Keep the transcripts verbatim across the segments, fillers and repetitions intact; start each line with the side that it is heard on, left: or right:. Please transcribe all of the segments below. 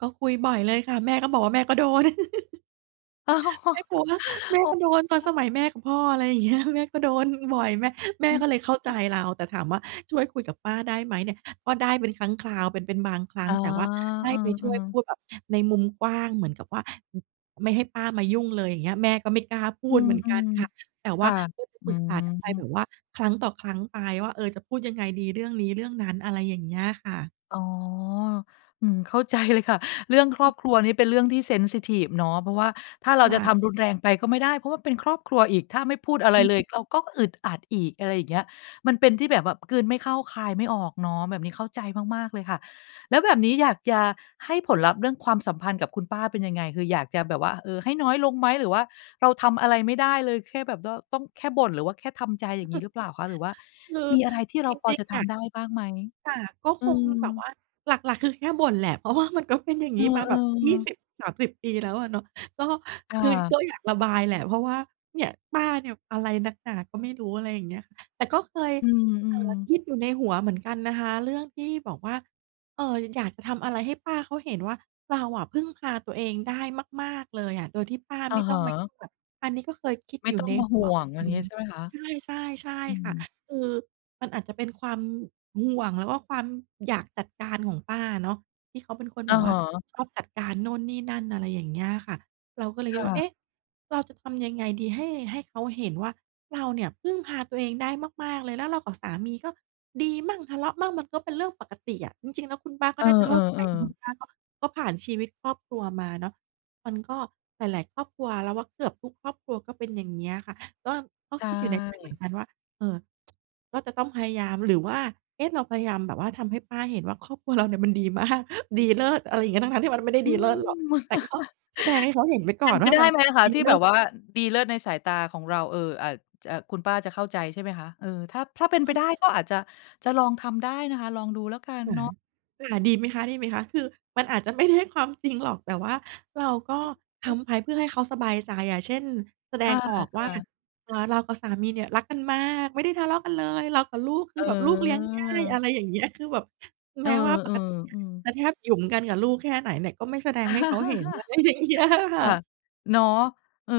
right: ก็คุยบ่อยเลยค่ะ แม่ก็บอกว่าแม่ก็โดน
left: อ๋อ
right: แม่กลัวว่า แม่
left: อ๋อ
right: ก็โดนตอนสมัยแม่กับพ่อ อะไรอย่าง เงี้ย แม่ก็โดนบ่อย แม่ แม
left: อ
right: ่
left: ือ
right: ก็เลยเข้าใ
left: ฮ
right: จ
left: ึ
right: เรา แต่ถามว่า ช่วยคุยกับป้าได้ไหมเนี่ย ก็ได้เป็นครั้งคราวเป็น เป็นบางครั
left: อ
right: ้
left: ๋
right: ง
left: อ
right: แต่ว่าให
left: เ
right: ้
left: อ
right: ไปช
left: อ
right: ่วยพ
left: ๆ
right: ูดแบบในมุมกว้างเหมือนกับว่า ไม่ให้ป้ามายุ่งเลย อย่างเงี้ย แม่ก็ไม่กล้าพู
left: อื
right: ดเหมือนกัน
left: ม
right: ค่ะ แต่
left: ๆ ค
right: ว่า
left: ่ะ
right: เคยไป
left: อื
right: ปรึกษากันไปแบ
left: ม
right: บว่า ครั้งต่อครั้งไปว่า เออ จะพูดยังไงดีเรื่องนี้เรื่องนั้น อะไรอย่างเงี้ยค่ะ
left: อ๋อ อืม เข้า ใจ เลยค่ะ เรื่องครอบครัวนี่เป็นเรื่องที่ เซนซิทิฟ เนาะ เพราะว่า ถ้าเรา
right: ว่
left: จะ
right: า
left: ทำรุนแรงไปก็ไม่ได้ เพราะว่าเป็นครอบครัวอีก ถ้าไม่พูดอะไ
right: อ
left: ร
right: ือ
left: เล
right: ฮ
left: ย
right: ึ
left: เราก็อึดอัดอีก อะไรอย่างเงี้ย มันเป็นที่แบบว่ากลืนไม่เข้าคายไม่ออกเนาะ แบบนี้เข้าใจมาก ๆ เลยค่ะ แล้วแบบนี้อยากจะให้ผลลัพธ์ เรื่องความสัมพันธ์กับคุณป้าเป็นยังไง? คืออยากจะแบบว่า เอ่อ ให้น้อยลงไหม หรือว่าเราทำอะไรไม่ได้เลย แค่แบด้อ ต้อง แค่บ่น หรือว่าแค่ทำใจ อย่างงี้หรือเปล่าคะ? หรือว่า
right: คือ
left: มีอะไรที่เร
right: จ
left: าพอ
right: ริ
left: จ
right: ง
left: ะท
right: ๆ อะ
left: ำได้บ้างไหม?
right: ค่ะ ก็
left: อื
right: คงแบบ
left: ม
right: ว่าหลัก ๆ คือแค่บ่นแหละ เพราะว่า มันก็เป็นอย่า
left: เ
right: ง
left: อ
right: น
left: อ
right: ี้มาแบบ ยี่
left: ๆ
right: สิบสามสิบ ปีแล้วอะเนาะ ก็
left: ค่
right: คือ
left: ะ
right: ก็อยากระบายแหละ เพราะว่าเนี่ย ป้าเนี่ย อะไรนักหนาก็ไม่รู้ อะไรอย่างเงี้ย แต่ก็เคย
left: อื
right: เอ่อ
left: ม ๆ
right: คิดอยู่ในหัวเหมือนกันนะคะ เรื่องที่บอกว่า เอ่อ อยากจะทำอะไรให้ป้าเขาเห็นว่า เราอะพึ่งพาตัวเองได้มาก ๆ เลยอะ โดยที่ป้า
left: อ
right: ไ
left: ะ
right: ม่
left: ฮ
right: ต้องมา
left: ะ
right: แบบอันนี้ก็เคยคิด
left: ไม่
right: อยู
left: ต
right: ่
left: ้อ
right: ใ
left: ง
right: น
left: มา
right: ห
left: ห
right: ั
left: ่
right: ว
left: ว
right: เหม
left: ง
right: ือน
left: อย่
right: กั
left: าง
right: น
left: งี้ใช่ไหมคะ?
right: ใช่ ๆ ใช่
left: อื
right: ค่ะ
left: ม
right: คือมันอาจจะเป็นความห่วง แล้วก็ความอยากจัดการของป้าอะเนาะ ที่เขาเป็นคน
left: อ
right: แบ
left: ะ
right: บว
left: ฮ
right: ่า
left: ะ
right: ชอบจัดการโน่นนี่นั่น อะไรอย่างเงี้ยอะค่ะ เราก็เลย
left: ค
right: คิ
left: ่
right: ดว่า เอ
left: ะ
right: ๊ะ เราจะทำยังไงดีให้ ให้เขาเห็นว่า เราเนี่ย พึ่งพาตัวเองได้มาก ๆ เลย แล้วเรากับสามี ก็ดีมั่งทะเลาะมั่ง มันก็เป็นเรื่องปกติอะ จริง ๆ แล้วคุณป้าก
left: เ
right: ็
left: ออ
right: น่าจะเข้าใจ เพราะคุณ
left: ๆ ๆ
right: ป้าก็ ก็ผ่านชีวิตครอบครัวมาเนาะ มันก็หลาย ๆ ครอบครัว เราว่าเกือบทุกครอบครัวก็เป็น อย่างเงี้ยค่ะ ก็ ก็
left: ใช
right: คิดอยู่ในใจเหมือน
left: ่
right: กันว่า เออ ก็จะต้องพยายาม หรือว่า เอ๊ะ เราพยายามแบบว่าทำให้ป้าเห็นว่า ครอบครัวเราเนี่ย มันดี มาก ดีเลิศ อะไรอย่างเงี้ย ทั้ง ๆ ที่มันก็ไม่ได้
left: อื
right: ดีเลิศหรอก
left: ม
right: แต่ก็แสดงให้เขาเห็นไว้ก
left: เป
right: ่อ
left: ็น
right: น
left: ไป
right: ว่า
left: ได
right: มั
left: ้
right: น
left: ไหมอะคะ
right: ดี
left: ที่
right: เล
left: แ
right: ิ
left: บ
right: ศ
left: บว่าดีเลิศในสายตาของเรา เอ่อ อาจจะคุณป้าจะเข้าใจ ใช่ไหมคะ เออ ถ้า ถ้าเป็นไปได้ก็อาจจะ จะลองทำได้นะคะ ลองดูแล้วกัน
right: ค่ะ
left: เนาะ
right: ค่ะ ดีไหมคะ ดีไหมคะ คือมันอาจจะไม่ใช่ความจริงหรอก แต่ว่าเราก็ทำไปเพื่อให้เขาสบายใจอะ เช่น แสด
left: ค่ะ
right: งออก
left: ค
right: ว่า
left: ่ะ
right: อ่า เรากับสามีเนี่ย รักกันมาก ไม่ได้ทะเลาะกันเลย เรากับลูก คื
left: เ
right: อแบบลูกเลี้ยงง่าย อ
left: อ
right: ะ
left: อ
right: ไรอย่างเงี้ย คือแบบ
left: เ
right: แ
left: อ
right: ม
left: อ
right: ้ว่าปกติเนี
left: ๆ
right: ่
left: อื
right: ย
left: ม
right: จะแทบหยุมกันกับลูกแค่ไหนเนี่ย ก็ไม่แสดงให้เขาเห็น อะไรอย่างเงี้ย ค่
left: ค
right: ะ
left: ่ะ เนาะ เออ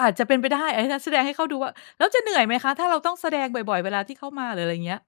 left: อาจจะเป็นไปได้ อา งั้นแสดงให้เขาดูว่า แล้วจะเหนื่อยไหมคะ? ถ้าเราต้องแสดงบ่อย ๆ เวลาที่เขามา หรืออะไรเงี้ย